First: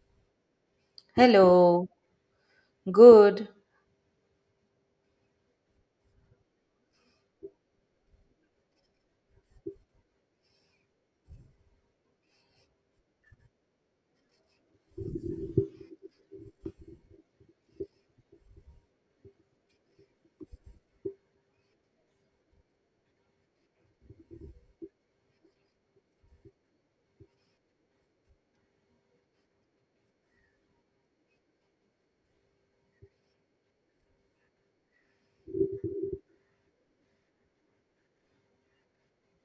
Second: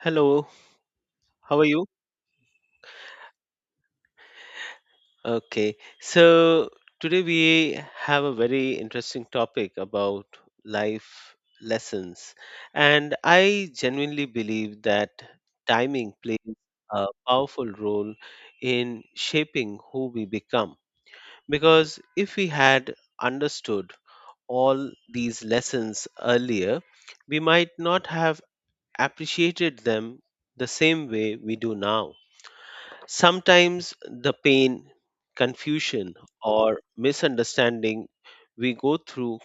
Hello, how are you? Hello, good. Okay, so today we have a very interesting topic about life lessons. And I genuinely believe that timing plays a powerful role in shaping who we become. Because if we had understood all these lessons earlier, we might not have appreciated them the same way we do now. Sometimes the pain, confusion, or misunderstanding we go through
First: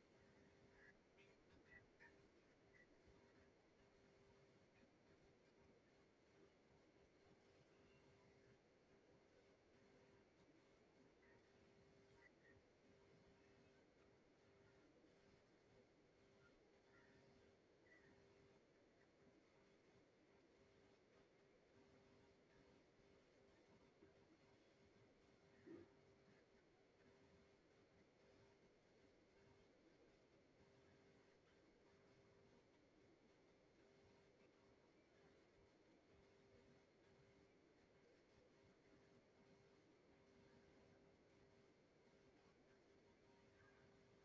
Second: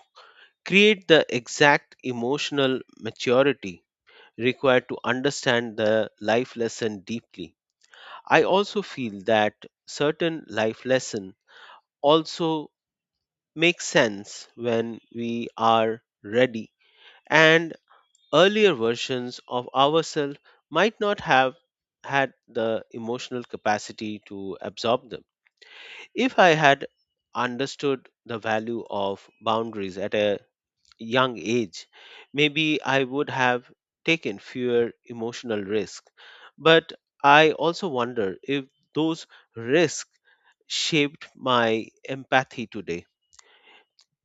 create the exact emotional maturity required to understand the life lesson deeply. I also feel that certain life lesson also make sense when we are ready and earlier versions of ourselves might not have had the emotional capacity to absorb them. If I had understood the value of boundaries at a young age, maybe I would have taken fewer emotional risks. But I also wonder if those risks shaped my empathy today.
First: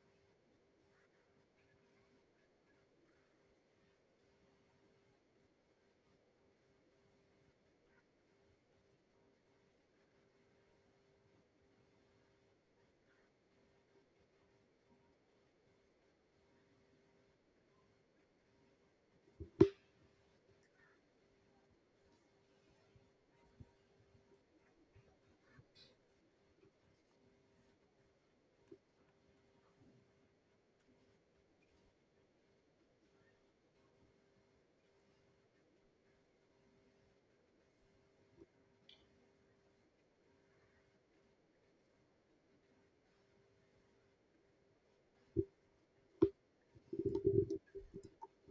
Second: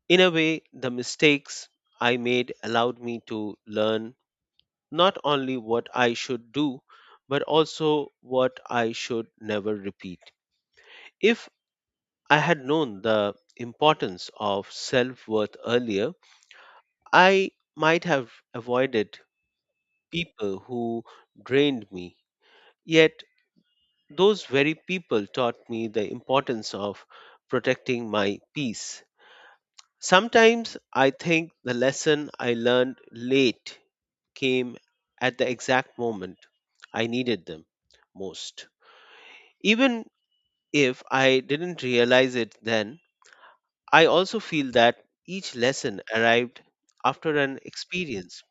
In a way, the mistakes I made allowed me to learn not only what I should do, but also what I should never repeat. If I had known the importance of self worth earlier, I might have avoided people who drained me. Yet, those very people taught me the importance of protecting my peace. Sometimes I think the lesson I learned late came at the exact moment I needed them most. Even if I didn't realize it then, I also feel that each lesson arrived after an experience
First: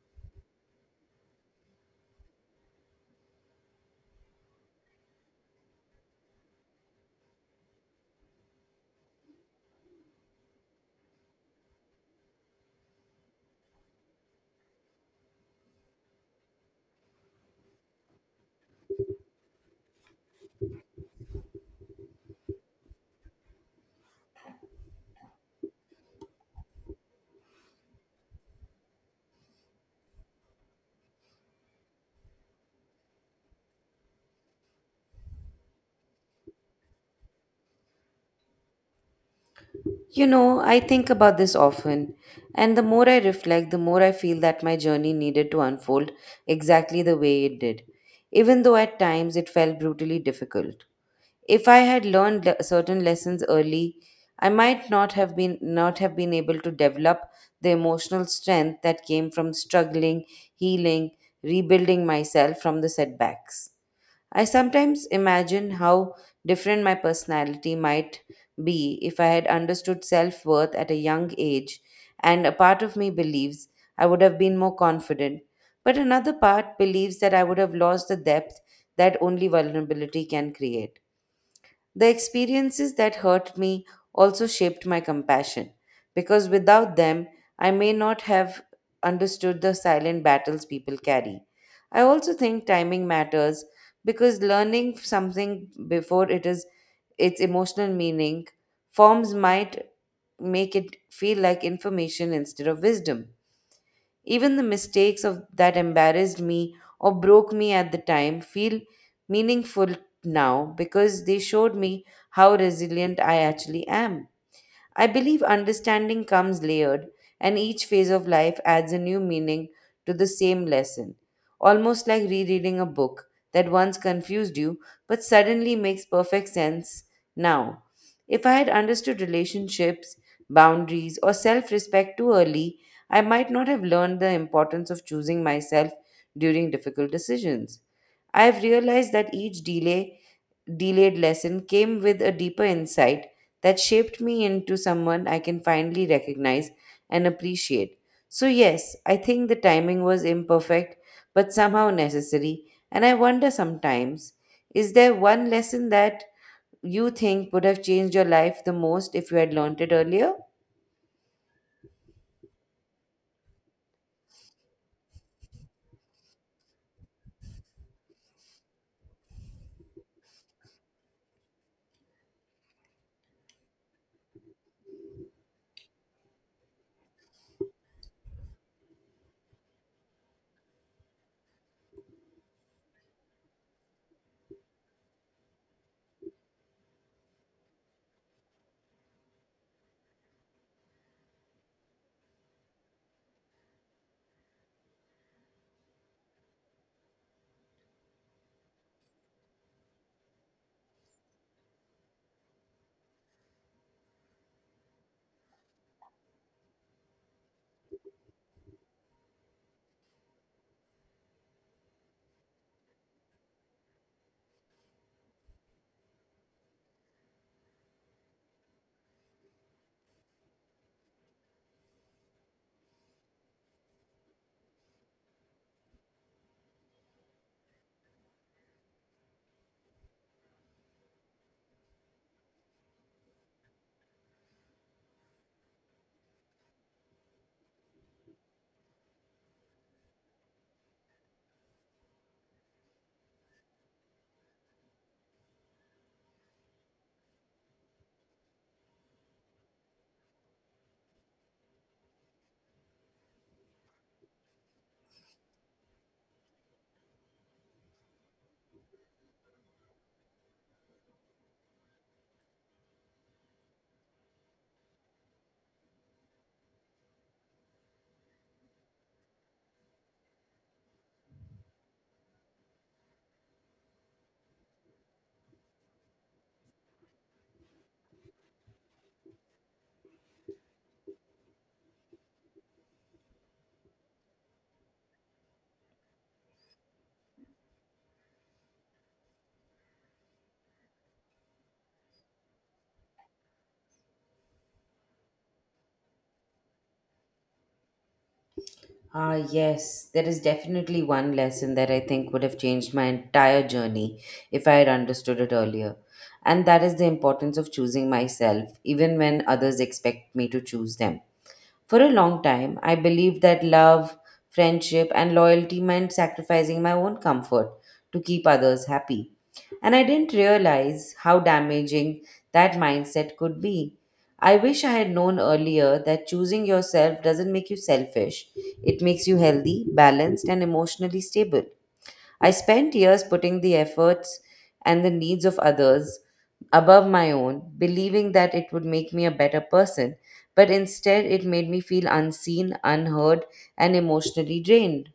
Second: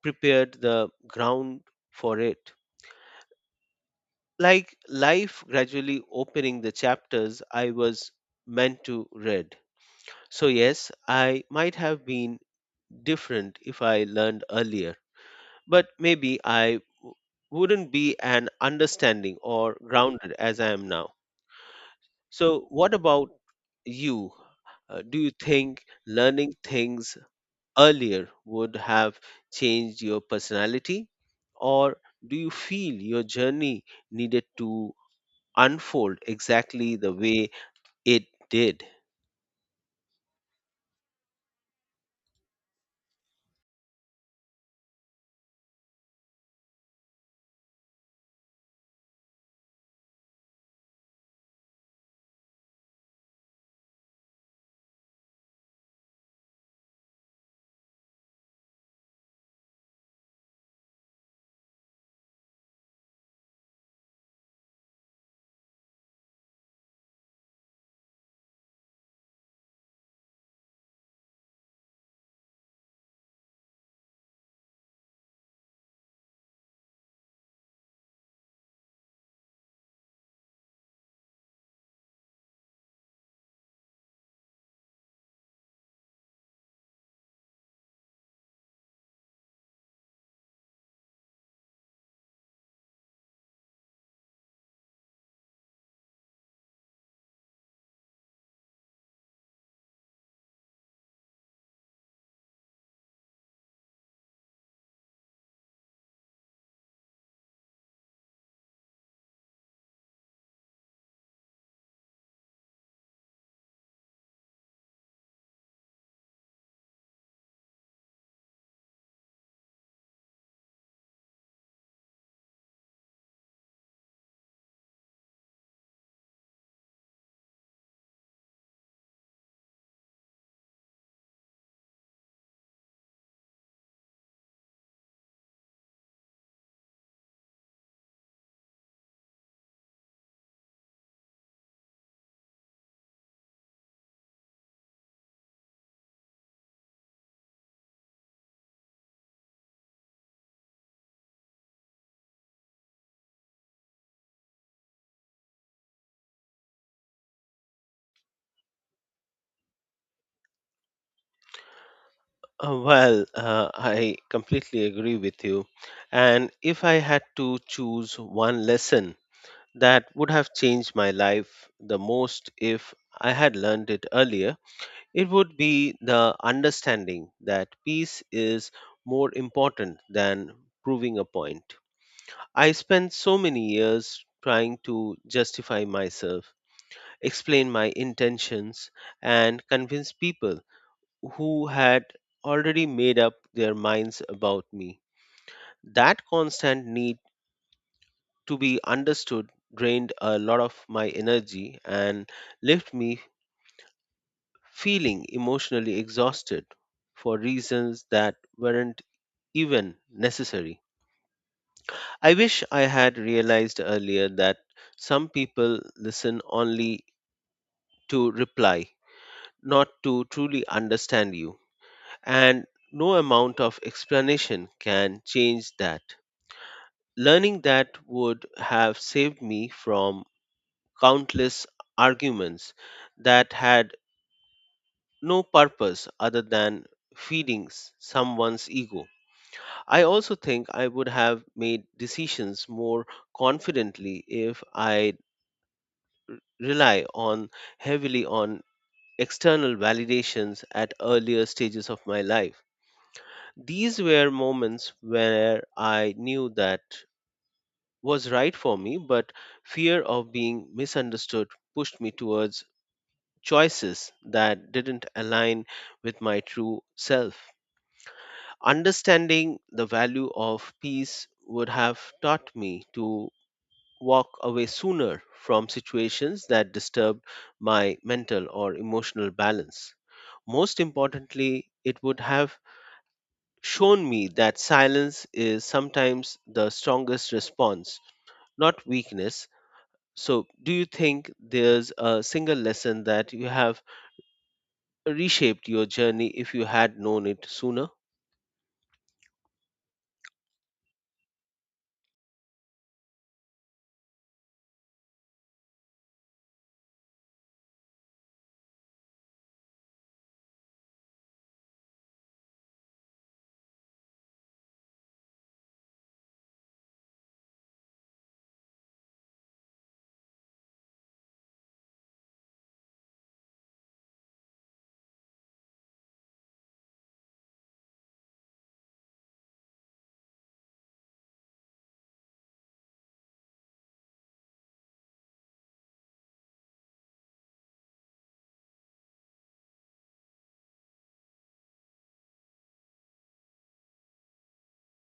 prepared the ground for it. Like life gradually opening the chapters I was meant to read. So, yes, I might have been different if I learned earlier, but maybe wouldn't be an understanding or grounded as I am now. So, what about you? Do you think learning things earlier would have changed your personality? Or do you feel your journey needed to unfold exactly the way it did? You know, I think about this often, and the more I reflect, the more I feel that my journey needed to unfold exactly the way it did, even though at times it felt brutally difficult. If I had learned certain lessons early, I might not have been able to develop the emotional strength that came from struggling, healing, rebuilding myself from the setbacks. I sometimes imagine how different my personality might be if I had understood self worth at a young age, and a part of me believes I would have been more confident, but another part believes that I would have lost the depth that only vulnerability can create. The experiences that hurt me also shaped my compassion, because without them, I may not have understood the silent battles people carry. I also think timing matters because learning something before it is its emotional meaning forms might make it feel like information instead of wisdom. Even the mistakes of that embarrassed me or broke me at the time feel meaningful now because they showed me how resilient I actually am. I believe understanding comes layered, and each phase of life adds a new meaning to the same lesson, almost like rereading a book that once confused you but suddenly makes perfect sense now. If I had understood relationships, boundaries, or self respect too early, I might not have learned the importance of choosing myself during difficult decisions. I have realized that each delayed lesson came with a deeper insight that shaped me into someone I can finally recognize and appreciate. So, yes, I think the timing was imperfect, but somehow necessary. And I wonder sometimes, is there one lesson that you think would have changed your life the most if you had learnt it earlier? Well, I completely agree with you. And if I had to choose one lesson that would have changed my life the most if I had learned it earlier, it would be the understanding that peace is more important than proving a point. I spent so many years trying to justify myself, explain my intentions, and convince people who had already made up their minds about me. That constant need to be understood drained a lot of my energy and left me feeling emotionally exhausted for reasons that weren't even necessary. I wish I had realized earlier that some people listen only to reply, not to truly understand you, and no amount of explanation can change that. Learning that would have saved me from countless arguments that had no purpose other than feeding someone's ego. I also think I would have made decisions more confidently if I rely on heavily on external validations at earlier stages of my life. These were moments where I knew that was right for me, but fear of being misunderstood pushed me towards choices that didn't align with my true self. Understanding the value of peace would have taught me to walk away sooner from situations that disturbed my mental or emotional balance. Most importantly, it would have shown me that silence is sometimes the strongest response, not weakness. So, do you think there's a single lesson that you have reshaped your journey if you had known it sooner? Ah, yes, there is definitely one lesson that I think would have changed my entire journey if I had understood it earlier. And that is the importance of choosing myself, even when others expect me to choose them. For a long time, I believed that love, friendship, and loyalty meant sacrificing my own comfort to keep others happy. And I didn't realize how damaging that mindset could be. I wish I had known earlier that choosing yourself doesn't make you selfish, it makes you healthy, balanced, and emotionally stable. I spent years putting the efforts and the needs of others above my own, believing that it would make me a better person, but instead it made me feel unseen, unheard, and emotionally drained.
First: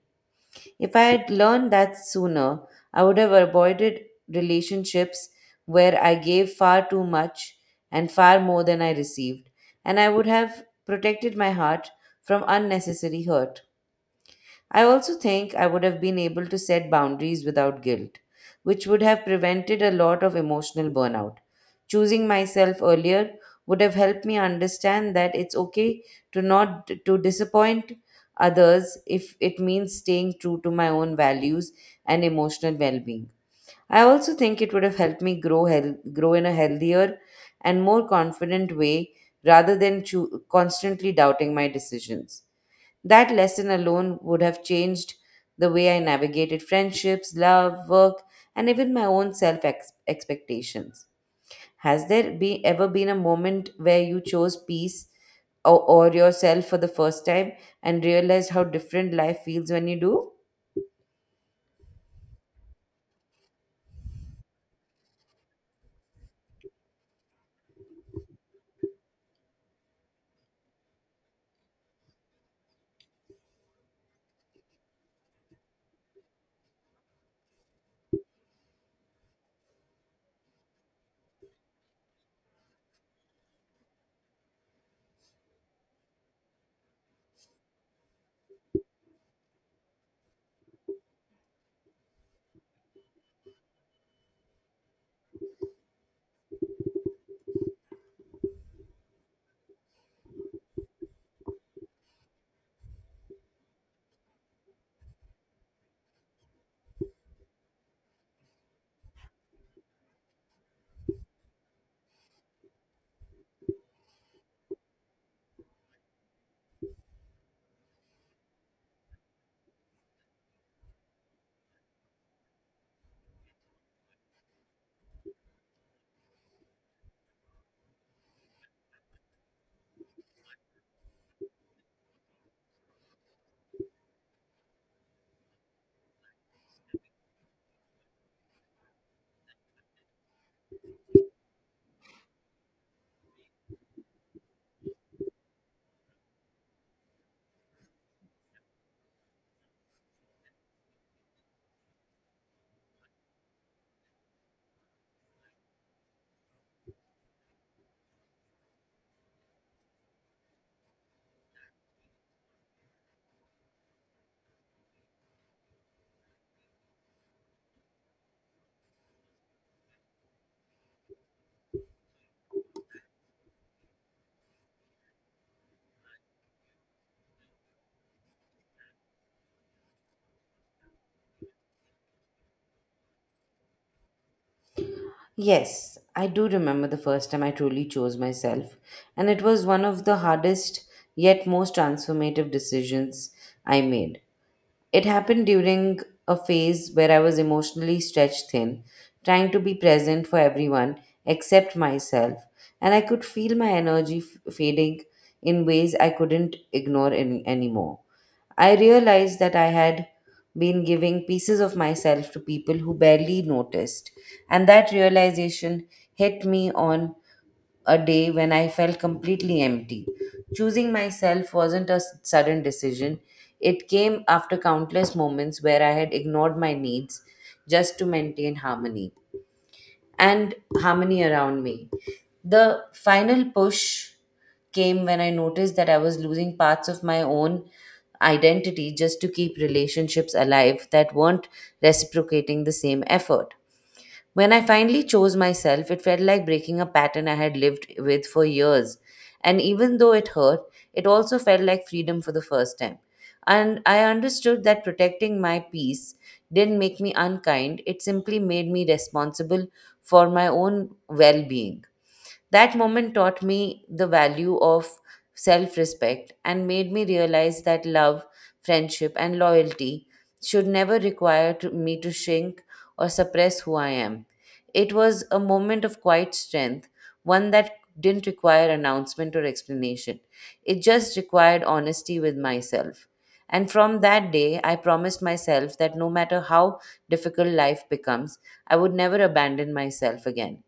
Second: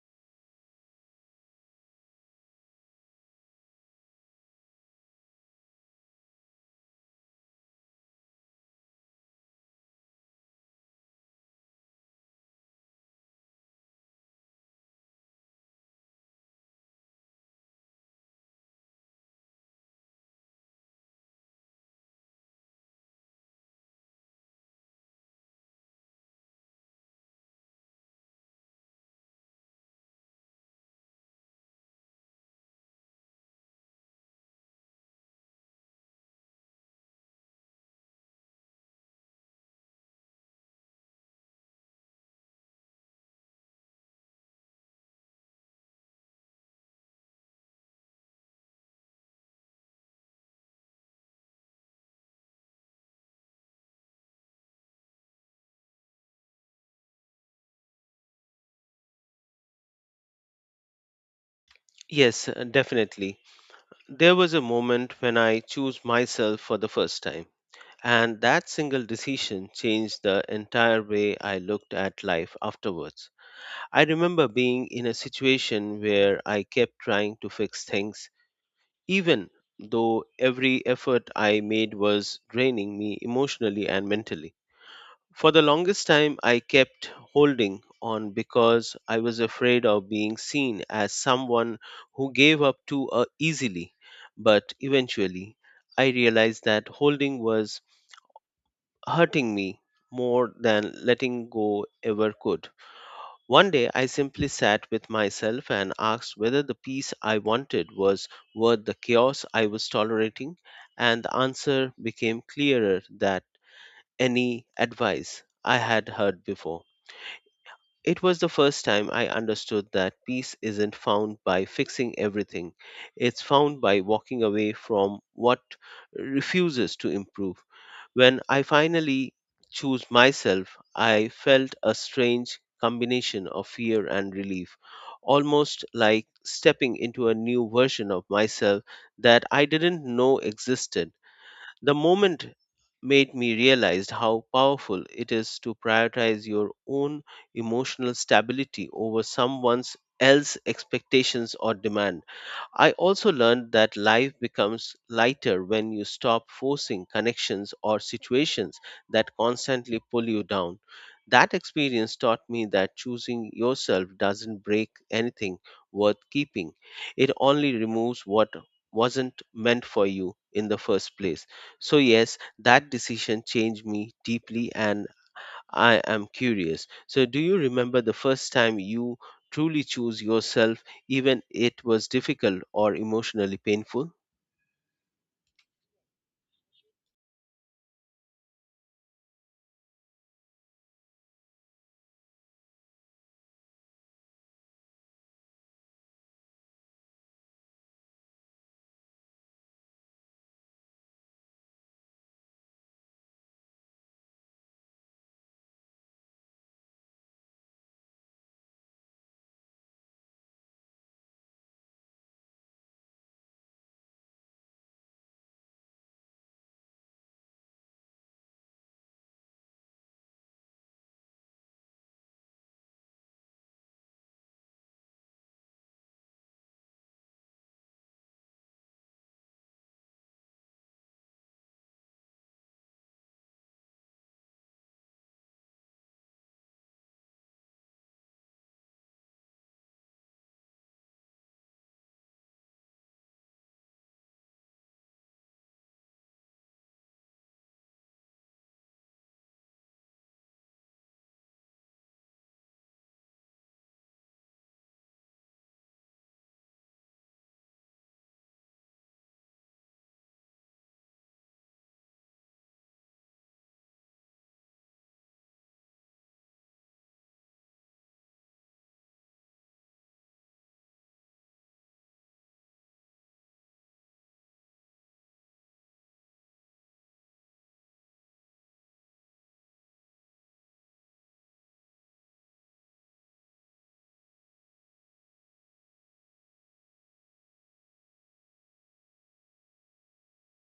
If I had learned that sooner, I would have avoided relationships where I gave far too much and far more than I received, and I would have protected my heart from unnecessary hurt. I also think I would have been able to set boundaries without guilt, which would have prevented a lot of emotional burnout. Choosing myself earlier would have helped me understand that it's okay to not to disappoint others if it means staying true to my own values and emotional well-being. I also think it would have helped me grow in a healthier and more confident way rather than constantly doubting my decisions. That lesson alone would have changed the way I navigated friendships, love, work, and even my own expectations. Has there ever been a moment where you chose peace or yourself for the first time and realized how different life feels when you do? Yes, definitely. There was a moment when I chose myself for the first time, and that single decision changed the entire way I looked at life afterwards. I remember being in a situation where I kept trying to fix things even though every effort I made was draining me emotionally and mentally. For the longest time, I kept holding on because I was afraid of being seen as someone who gave up too easily. But eventually, I realized that holding was hurting me more than letting go ever could. One day I simply sat with myself and asked whether the peace I wanted was worth the chaos I was tolerating, and the answer became clearer than any advice I had heard before. It was the first time I understood that peace isn't found by fixing everything, it's found by walking away from what refuses to improve. When I finally chose myself, I felt a strange combination of fear and relief, almost like stepping into a new version of myself that I didn't know existed. The moment made me realize how powerful it is to prioritize your own emotional stability over someone else's expectations or demand. I also learned that life becomes lighter when you stop forcing connections or situations that constantly pull you down. That experience taught me that choosing yourself doesn't break anything worth keeping. It only removes what wasn't meant for you in the first place. So, yes, that decision changed me deeply and I am curious. So, do you remember the first time you truly chose yourself, even it was difficult or emotionally painful? Yes, I do remember the first time I truly chose myself, and it was one of the hardest yet most transformative decisions I made. It happened during a phase where I was emotionally stretched thin, trying to be present for everyone except myself, and I could feel my energy fading in ways I couldn't ignore anymore. I realized that I had been giving pieces of myself to people who barely noticed, and that realization hit me on a day when I felt completely empty. Choosing myself wasn't a sudden decision, it came after countless moments where I had ignored my needs just to maintain harmony around me. The final push came when I noticed that I was losing parts of my own identity just to keep relationships alive that weren't reciprocating the same effort. When I finally chose myself, it felt like breaking a pattern I had lived with for years. And even though it hurt, it also felt like freedom for the first time. And I understood that protecting my peace didn't make me unkind, it simply made me responsible for my own well being. That moment taught me the value of self respect and made me realize that love, friendship, and loyalty should never me to shrink or suppress who I am. It was a moment of quiet strength, one that didn't require announcement or explanation. It just required honesty with myself. And from that day, I promised myself that no matter how difficult life becomes, I would never abandon myself again.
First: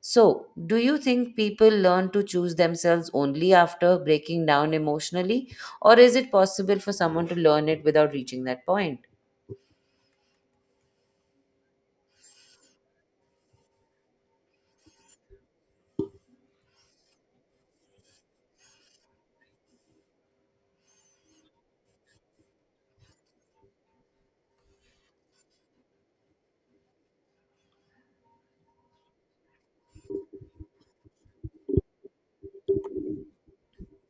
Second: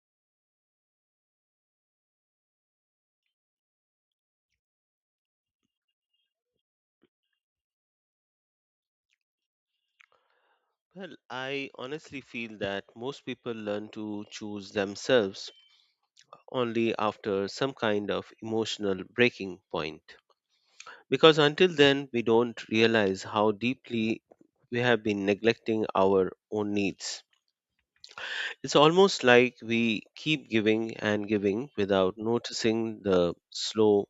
So, do you think people learn to choose themselves only after breaking down emotionally, or is it possible for someone to learn it without reaching that point? Well, I honestly feel that most people learn to choose themselves only after some kind of emotional breaking point. Because until then, we don't realize how deeply we have been neglecting our own needs. It's almost like we keep giving and giving without noticing the slow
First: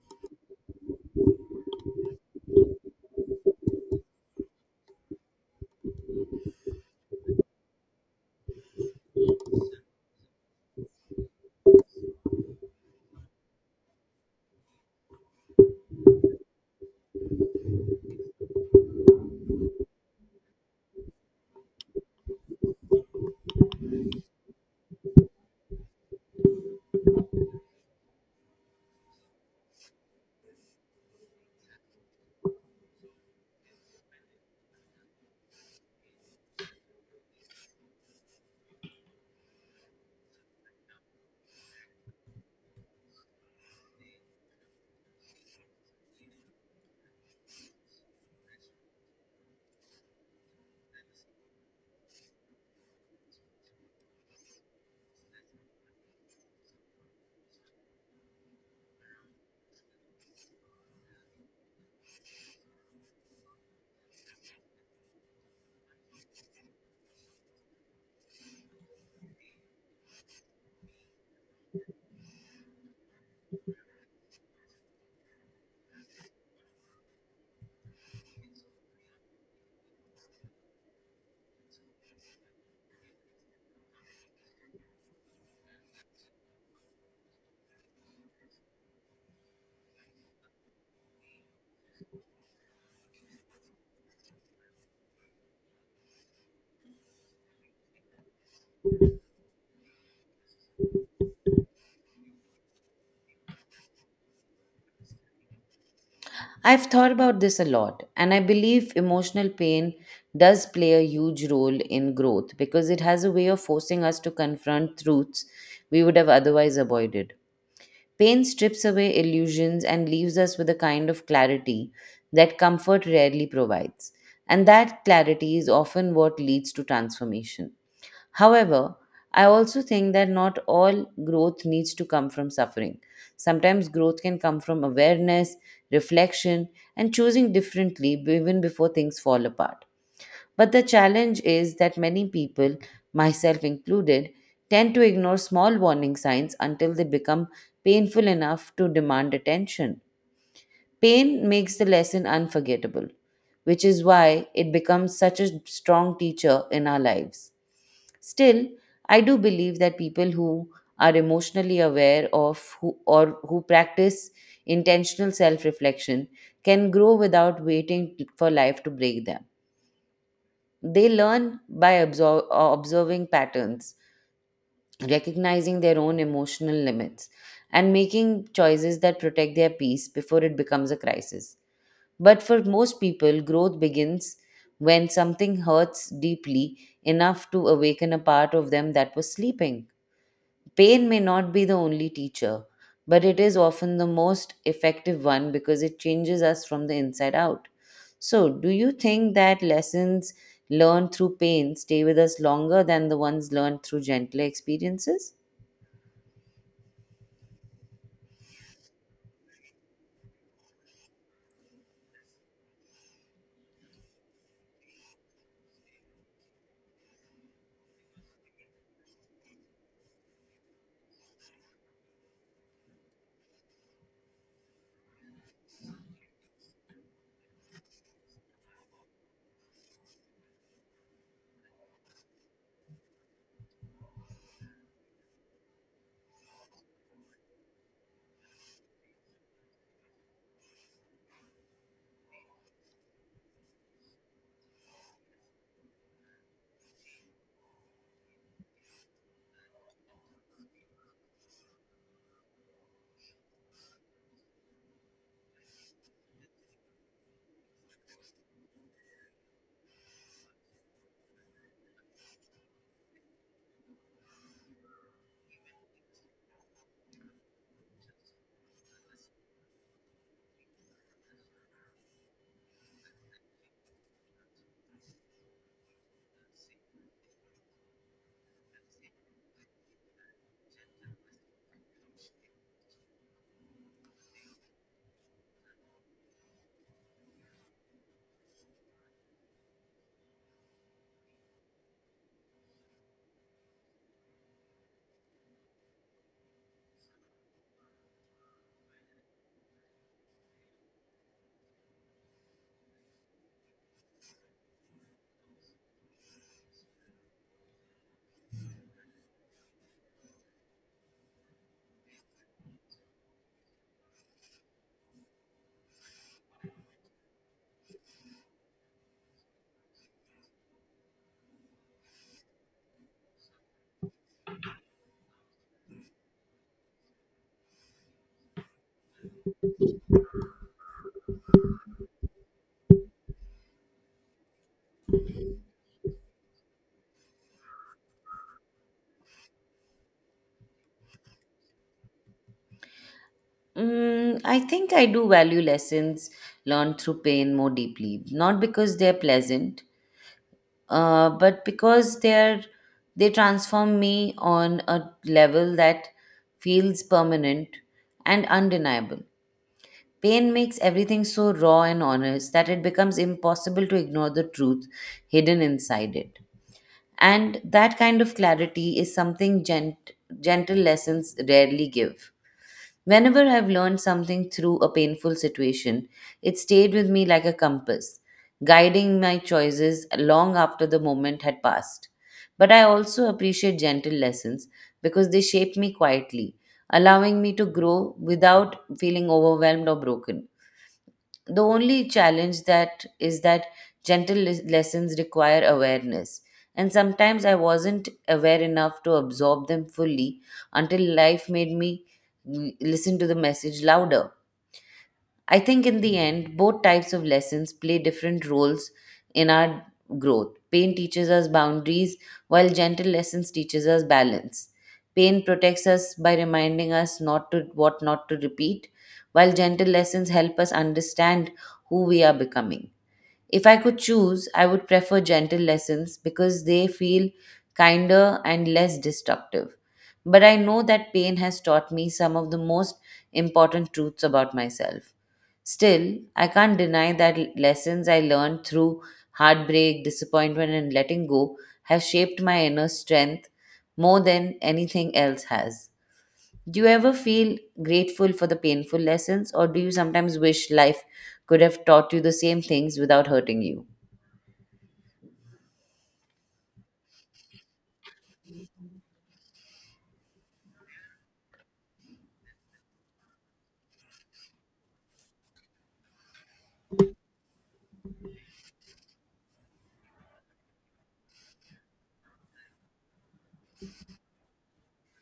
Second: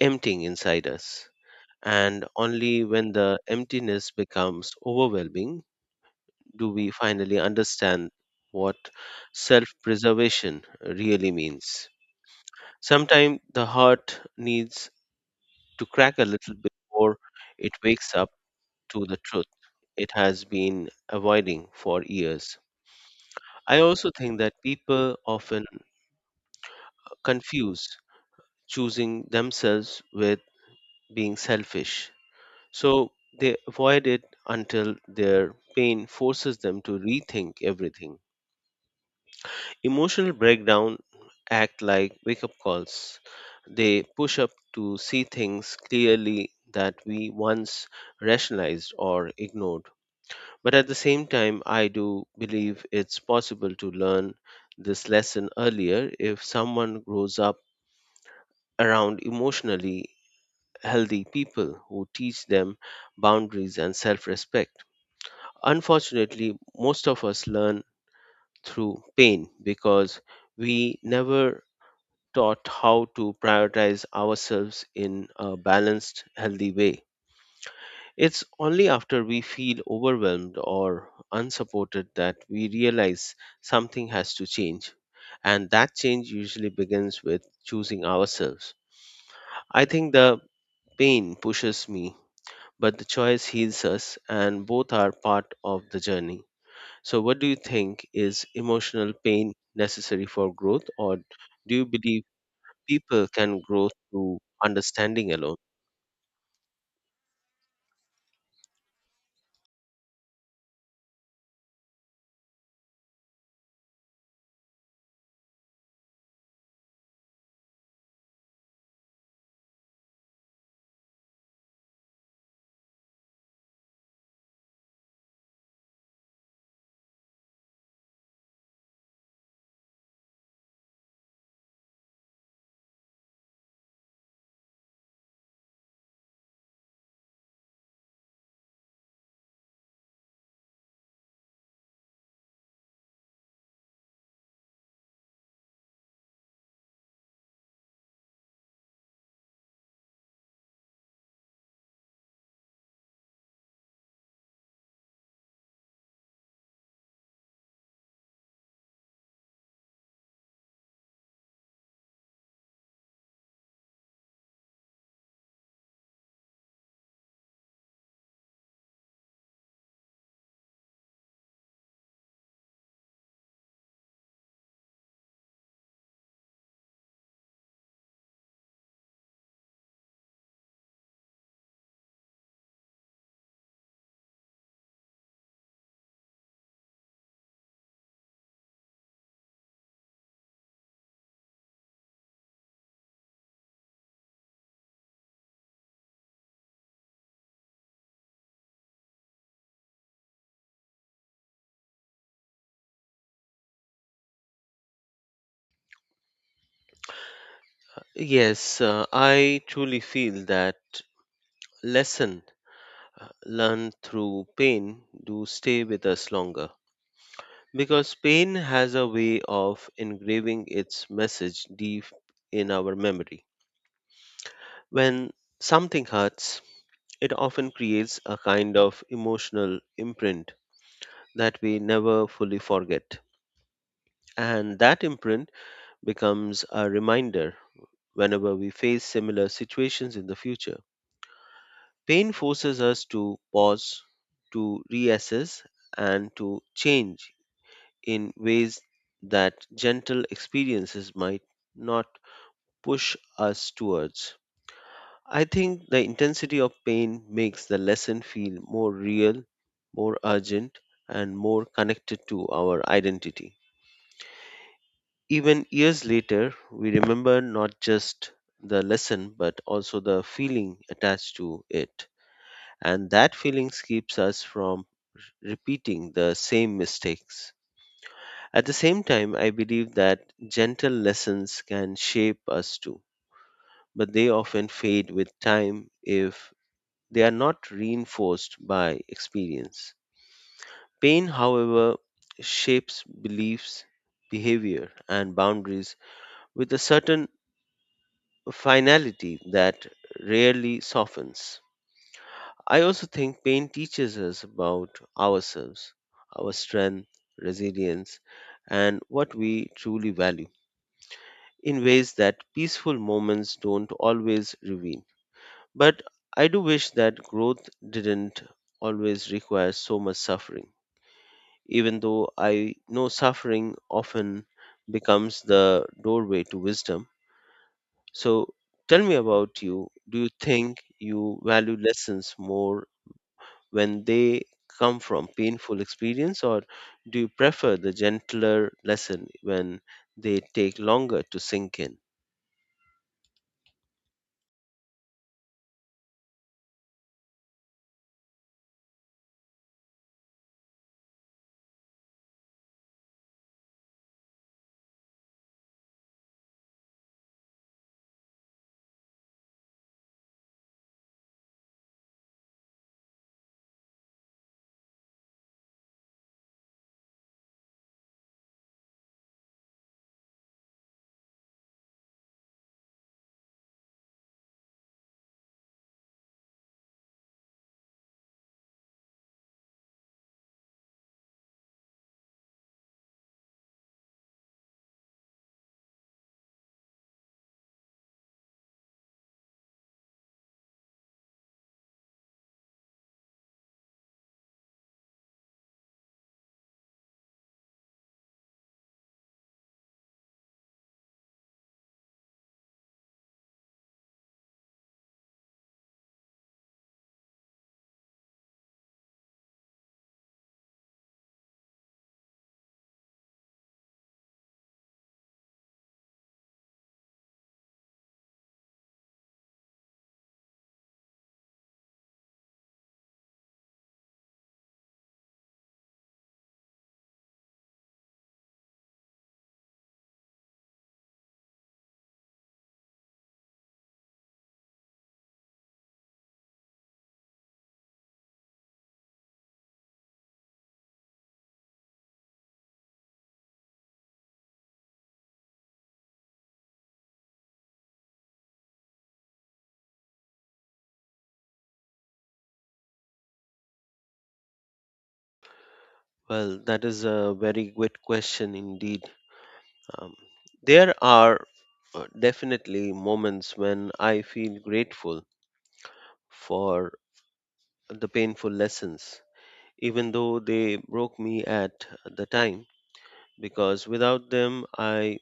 emptying inside us. And only when the emptiness becomes overwhelming do we finally understand what self preservation really means. Sometimes the heart needs to crack a little before it wakes up to the truth it has been avoiding for years. I also think that people often confuse choosing themselves with being selfish. So they avoid it until their pain forces them to rethink everything. Emotional breakdown act like wake up calls. They push up to see things clearly that we once rationalized or ignored. But at the same time, I do believe it's possible to learn this lesson earlier if someone grows up around emotionally healthy people who teach them boundaries and self respect. Unfortunately, most of us learn through pain because we never taught how to prioritize ourselves in a balanced, healthy way. It's only after we feel overwhelmed or unsupported that we realize something has to change. And that change usually begins with choosing ourselves. I think the pain pushes me but the choice heals us, and both are part of the journey. So, what do you think is emotional pain necessary for growth, or do you believe people can grow through understanding alone? I've thought about this a lot, and I believe emotional pain does play a huge role in growth because it has a way of forcing us to confront truths we would have otherwise avoided. Pain strips away illusions and leaves us with a kind of clarity that comfort rarely provides. And that clarity is often what leads to transformation. However, I also think that not all growth needs to come from suffering. Sometimes growth can come from awareness, reflection, and choosing differently even before things fall apart. But the challenge is that many people, myself included, tend to ignore small warning signs until they become painful enough to demand attention. Pain makes the lesson unforgettable, which is why it becomes such a strong teacher in our lives. Still, I do believe that people who are emotionally or who practice intentional self reflection can grow without waiting for life to break them. They learn by observing patterns, recognizing their own emotional limits, and making choices that protect their peace before it becomes a crisis. But for most people, growth begins when something hurts deeply enough to awaken a part of them that was sleeping. Pain may not be the only teacher, but it is often the most effective one because it changes us from the inside out. So, do you think that lessons learned through pain stay with us longer than the ones learned through gentler experiences? Yes, I truly feel that lesson learned through pain do stay with us longer because pain has a way of engraving its message deep in our memory. When something hurts, it often creates a kind of emotional imprint that we never fully forget. And that imprint becomes a reminder whenever we face similar situations in the future. Pain forces us to pause, to reassess, and to change in ways that gentle experiences might not push us towards. I think the intensity of pain makes the lesson feel more real, more urgent, and more connected to our identity. Even years later, we remember not just the lesson but also the feeling attached to it. And that feeling keeps us from repeating the same mistakes. At the same time, I believe that gentle lessons can shape us too, but they often fade with time if they are not reinforced by experience. Pain, however, shapes beliefs, behavior, and boundaries with a certain finality that rarely softens. I also think pain teaches us about ourselves, our strength, resilience, and what we truly value in ways that peaceful moments don't always reveal. But I do wish that growth didn't always require so much suffering, even though I know suffering often becomes the doorway to wisdom. So tell me about you. Do you think you value lessons more when they come from painful experience, or do you prefer the gentler lesson when they take longer to sink in? I think I do value lessons learned through pain more deeply, not because they're pleasant, but because they transform me on a level that feels permanent and undeniable. Pain makes everything so raw and honest that it becomes impossible to ignore the truth hidden inside it. And that kind of clarity is something gentle lessons rarely give. Whenever I've learned something through a painful situation, it stayed with me like a compass, guiding my choices long after the moment had passed. But I also appreciate gentle lessons because they shape me quietly, allowing me to grow without feeling overwhelmed or broken. The only challenge that is that gentle lessons require awareness, and sometimes I wasn't aware enough to absorb them fully until life made me listen to the message louder. I think in the end, both types of lessons play different roles in our growth. Pain teaches us boundaries, while gentle lessons teaches us balance. Pain protects us by reminding us not to what not to repeat, while gentle lessons help us understand who we are becoming. If I could choose, I would prefer gentle lessons because they feel kinder and less destructive. But I know that pain has taught me some of the most important truths about myself. Still, I can't deny that lessons I learned through heartbreak, disappointment, and letting go have shaped my inner strength more than anything else has. Do you ever feel grateful for the painful lessons, or do you sometimes wish life could have taught you the same things without hurting you? Well, that is a very good question indeed. Um, there are definitely moments when I feel grateful for the painful lessons, even though they broke me at the time, because without them, I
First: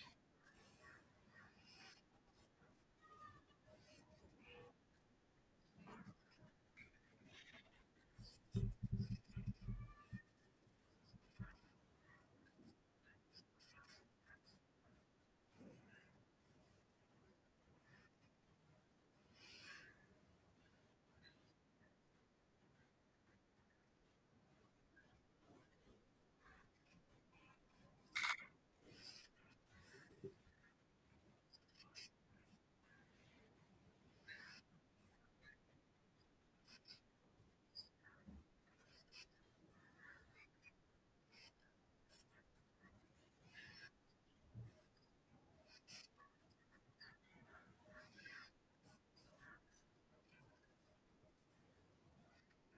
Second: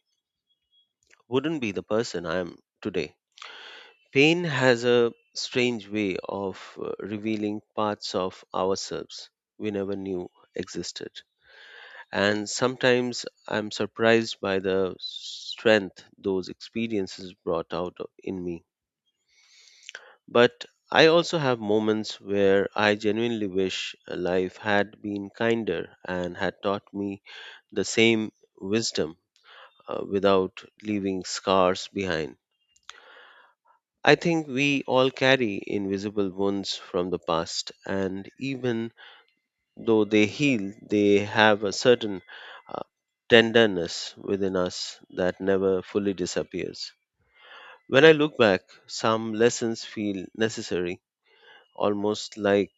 wouldn't be the person I am today. Pain has a strange way of revealing parts of ourselves we never knew existed. And sometimes I'm surprised by the strength those experiences brought out in me. But I also have moments where I genuinely wish life had been kinder and had taught me the same wisdom without leaving scars behind. I think we all carry invisible wounds from the past, and even though they heal, they have a certain uh, tenderness within us that never fully disappears. When I look back, some lessons feel necessary, almost like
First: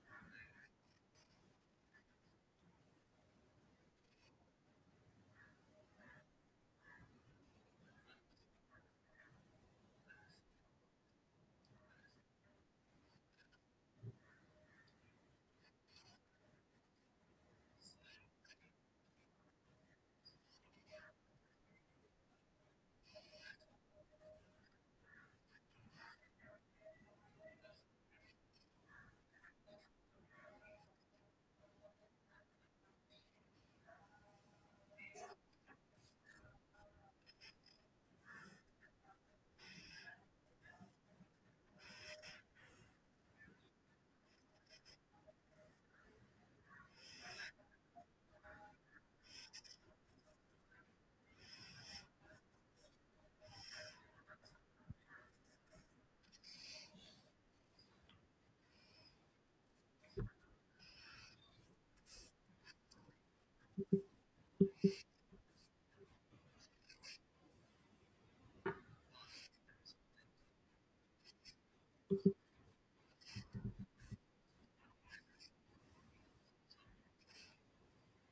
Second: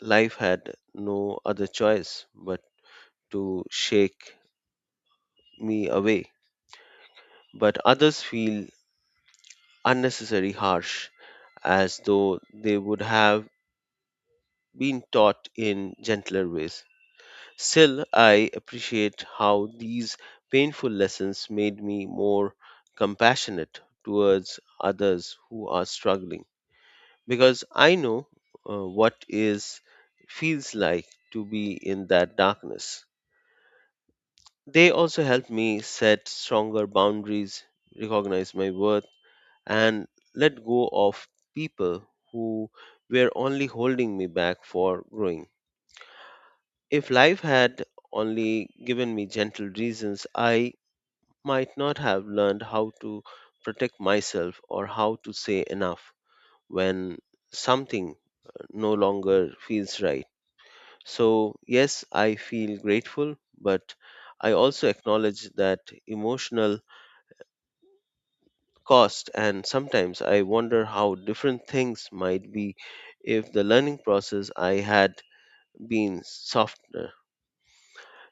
life had no other choice but to shake me away. But others feel unnecessarily harsh, as though they would have been taught in gentler ways. Still, I appreciate how these painful lessons made me more compassionate towards others who are struggling because I know what is feels like to be in that darkness. They also help me set stronger boundaries, recognize my worth, and let go of people who were only holding me back for growing. If life had only given me gentle reasons, I might not have learned how to protect myself or how to say enough when something no longer feels right. So, yes, I feel grateful, but I also acknowledge that emotional cost and sometimes I wonder how different things might be if the learning process I had been softer.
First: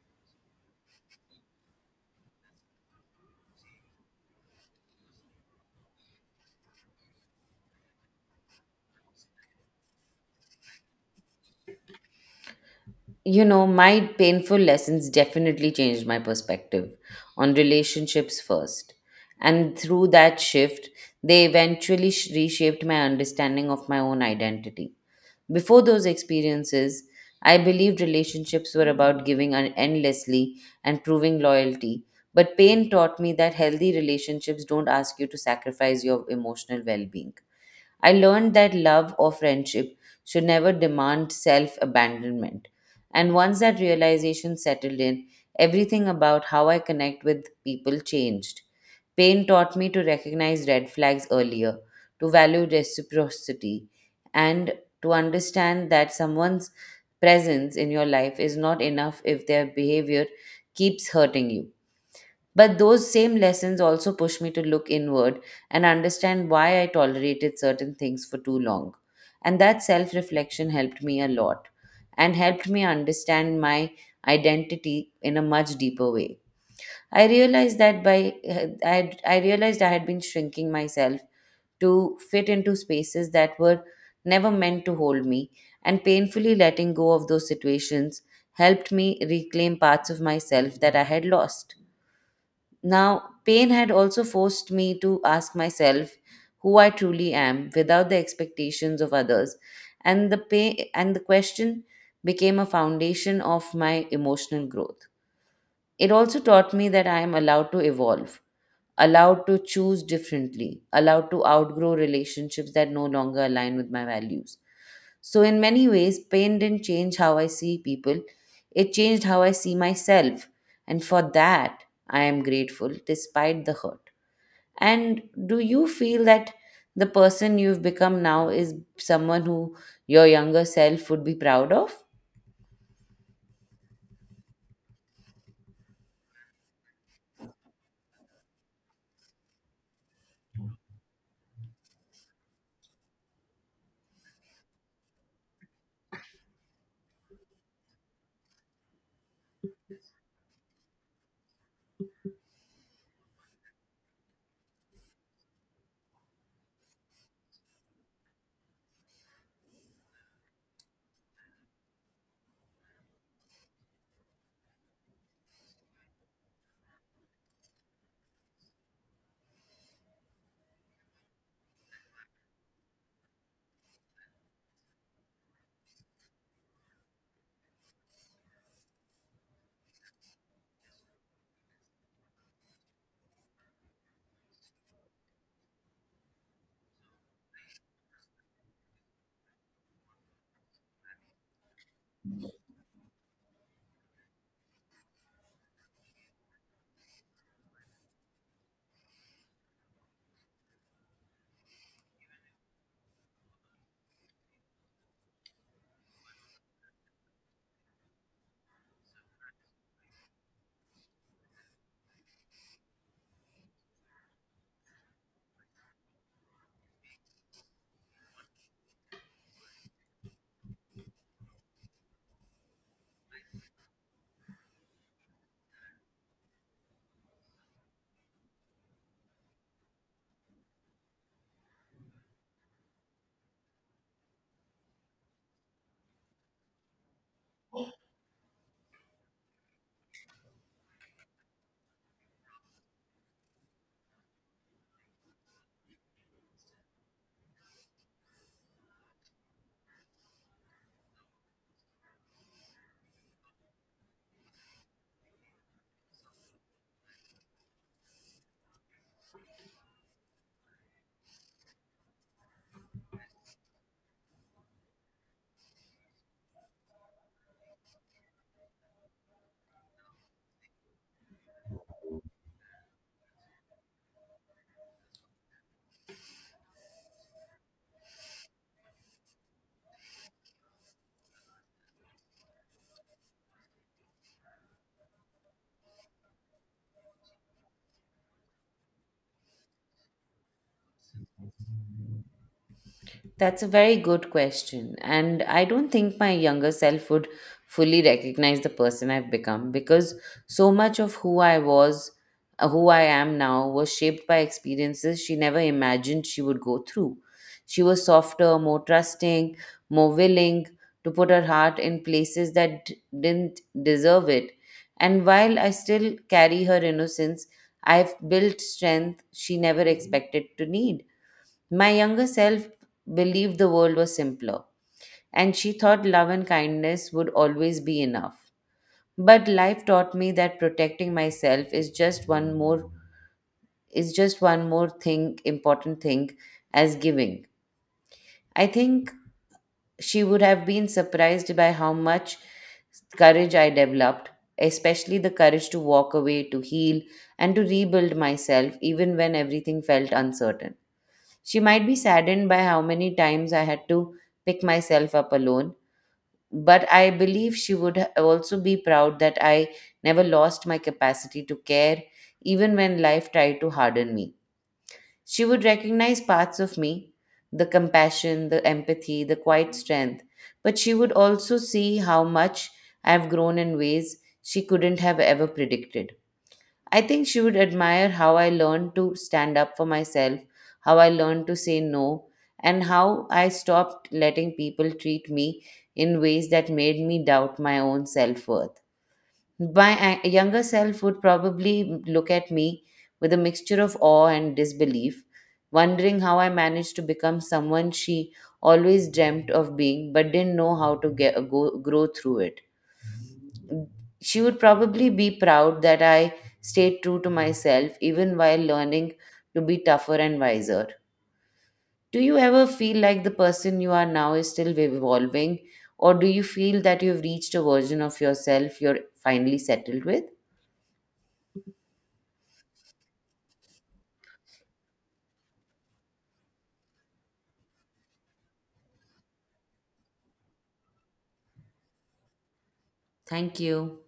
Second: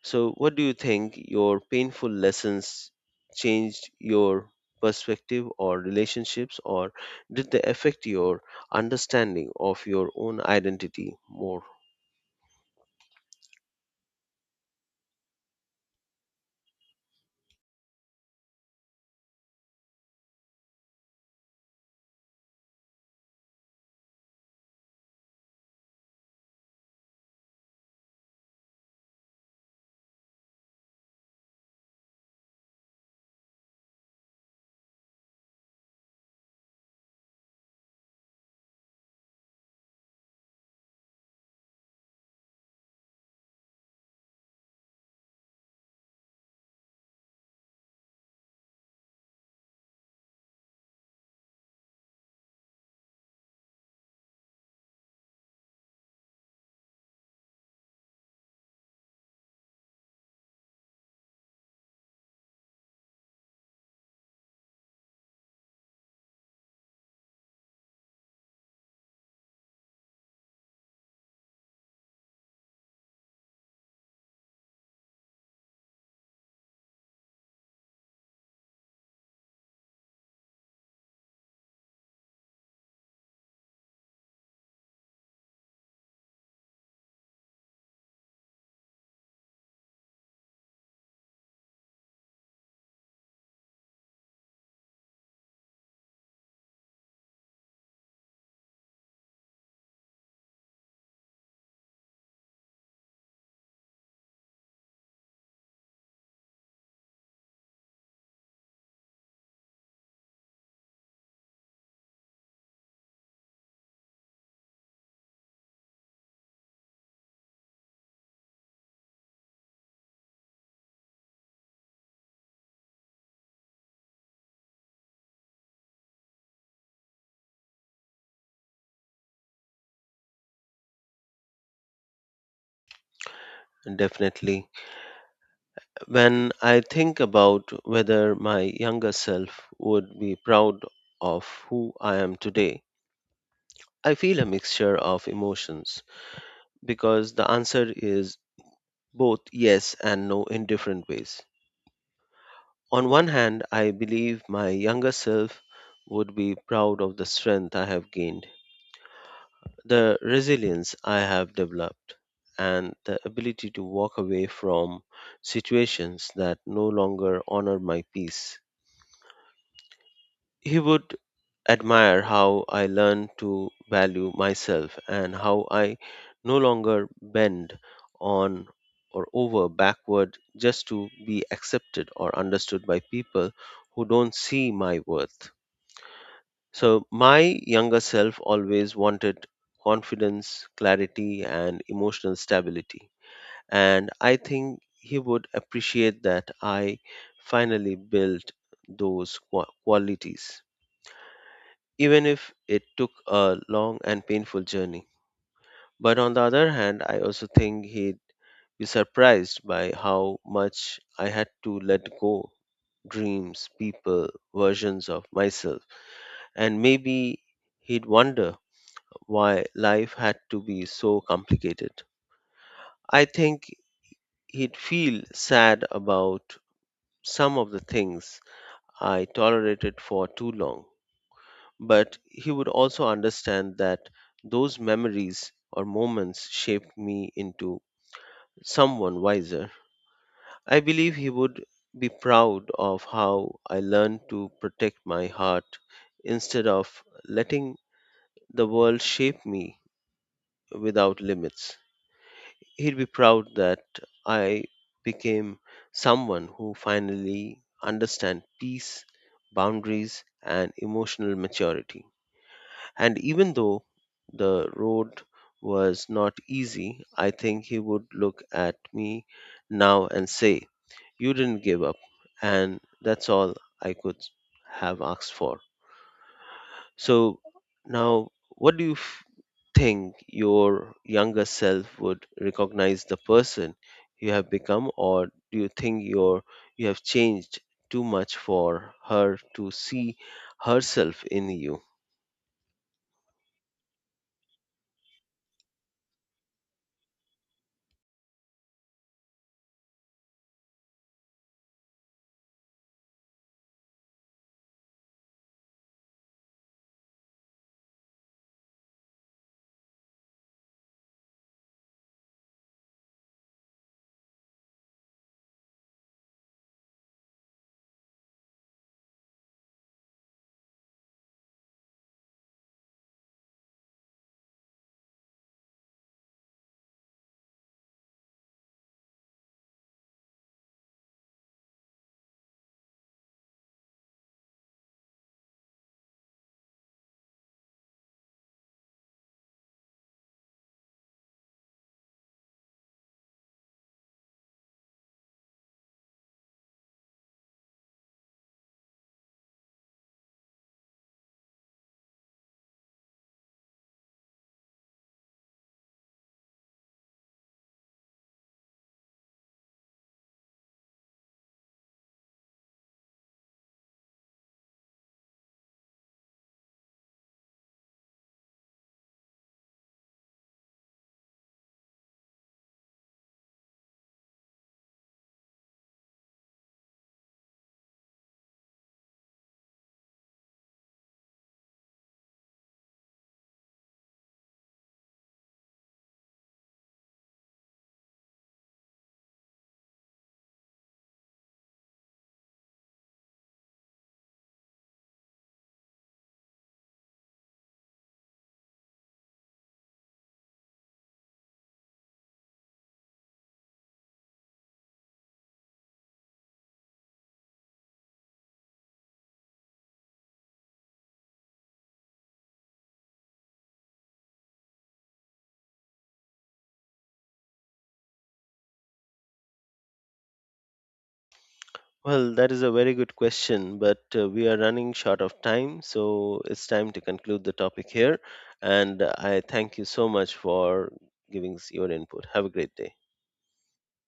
So what do you think your painful lessons changed your perspective or relationships, or did they affect your understanding of your own identity more? You know, my painful lessons definitely changed my perspective on relationships first. And through that shift, they eventually reshaped my understanding of my own identity. Before those experiences, I believed relationships were about giving endlessly and proving loyalty. But pain taught me that healthy relationships don't ask you to sacrifice your emotional well being. I learned that love or friendship should never demand self abandonment. And once that realization settled in, everything about how I connect with people changed. Pain taught me to recognize red flags earlier, to value reciprocity, and to understand that someone's presence in your life is not enough if their behavior keeps hurting you. But those same lessons also push me to look inward and understand why I tolerated certain things for too long. And that self reflection helped me a lot and helped me understand my identity in a much deeper way. I realized that by I realized I had been shrinking myself to fit into spaces that were never meant to hold me, and painfully letting go of those situations helped me reclaim parts of myself that I had lost. Now, pain had also forced me to ask myself who I truly am without the expectations of others. And the pain and the question became a foundation of my emotional growth. It also taught me that I am allowed to evolve, allowed to choose differently, allowed to outgrow relationships that no longer align with my values. So, in many ways, pain didn't change how I see people, it changed how I see myself. And for that, I am grateful despite the hurt. And do you feel that the person you've become now is someone who your younger self would be proud of? Definitely. When I think about whether my younger self would be proud of who I am today, I feel a mixture of emotions because the answer is both yes and no in different ways. On one hand, I believe my younger self would be proud of the strength I have gained, the resilience I have developed, and the ability to walk away from situations that no longer honor my peace. He would admire how I learned to value myself and how I no longer bend on or over backward just to be accepted or understood by people who don't see my worth. So, my younger self always wanted confidence, clarity, and emotional stability. And I think he would appreciate that I finally built those qualities even if it took a long and painful journey. But on the other hand, I also think he'd be surprised by how much I had to let go dreams, people, versions of myself. And maybe he'd wonder why life had to be so complicated. I think he'd feel sad about some of the things I tolerated for too long. But he would also understand that those memories or moments shaped me into someone wiser. I believe he would be proud of how I learned to protect my heart instead of letting the world shape me without limits. He'd be proud that I became someone who finally understand peace, boundaries and emotional maturity. And even though the road was not easy, I think he would look at me now and say, "You didn't give up. And that's all I could have asked for." So now, what do you f- think your younger self would recognize the person you have become, or do you think you have changed too much for her to see herself in you? That's a very good question. And I don't think my younger self would fully recognize the person I've become, because so much of who I was, who I am now, was shaped by experiences she never imagined she would go through. She was softer, more trusting, more willing to put her heart in places that didn't deserve it. And while I still carry her innocence, I've built strength she never expected to need. My younger self believed the world was simpler, and she thought love and kindness would always be enough. But life taught me that protecting myself is just one more is just one more thing important thing as giving. I think she would have been surprised by how much courage I developed, especially the courage to walk away, to heal, and to rebuild myself even when everything felt uncertain. She might be saddened by how many times I had to pick myself up alone, but I believe she would also be proud that I never lost my capacity to care, even when life tried to harden me. She would recognize parts of me, the compassion, the empathy, the quiet strength, but she would also see how much I've grown in ways she couldn't have ever predicted. I think she would admire how I learned to stand up for myself, how I learned to say no, and how I stopped letting people treat me in ways that made me doubt my own self worth. Younger self would probably look at me with a mixture of awe and disbelief, wondering how I managed to become someone she always dreamt of being, but didn't know how to grow through it. She would probably be proud that I stayed true to myself even while learning to be tougher and wiser. Do you ever feel like the person you are now is still evolving, or do you feel that you've reached a version of yourself you're finally settled with? Well, that is a very good question, but we are running short of time, so it's time to conclude the topic here. And I thank you so much for giving us your input. Have a great day. Thank you.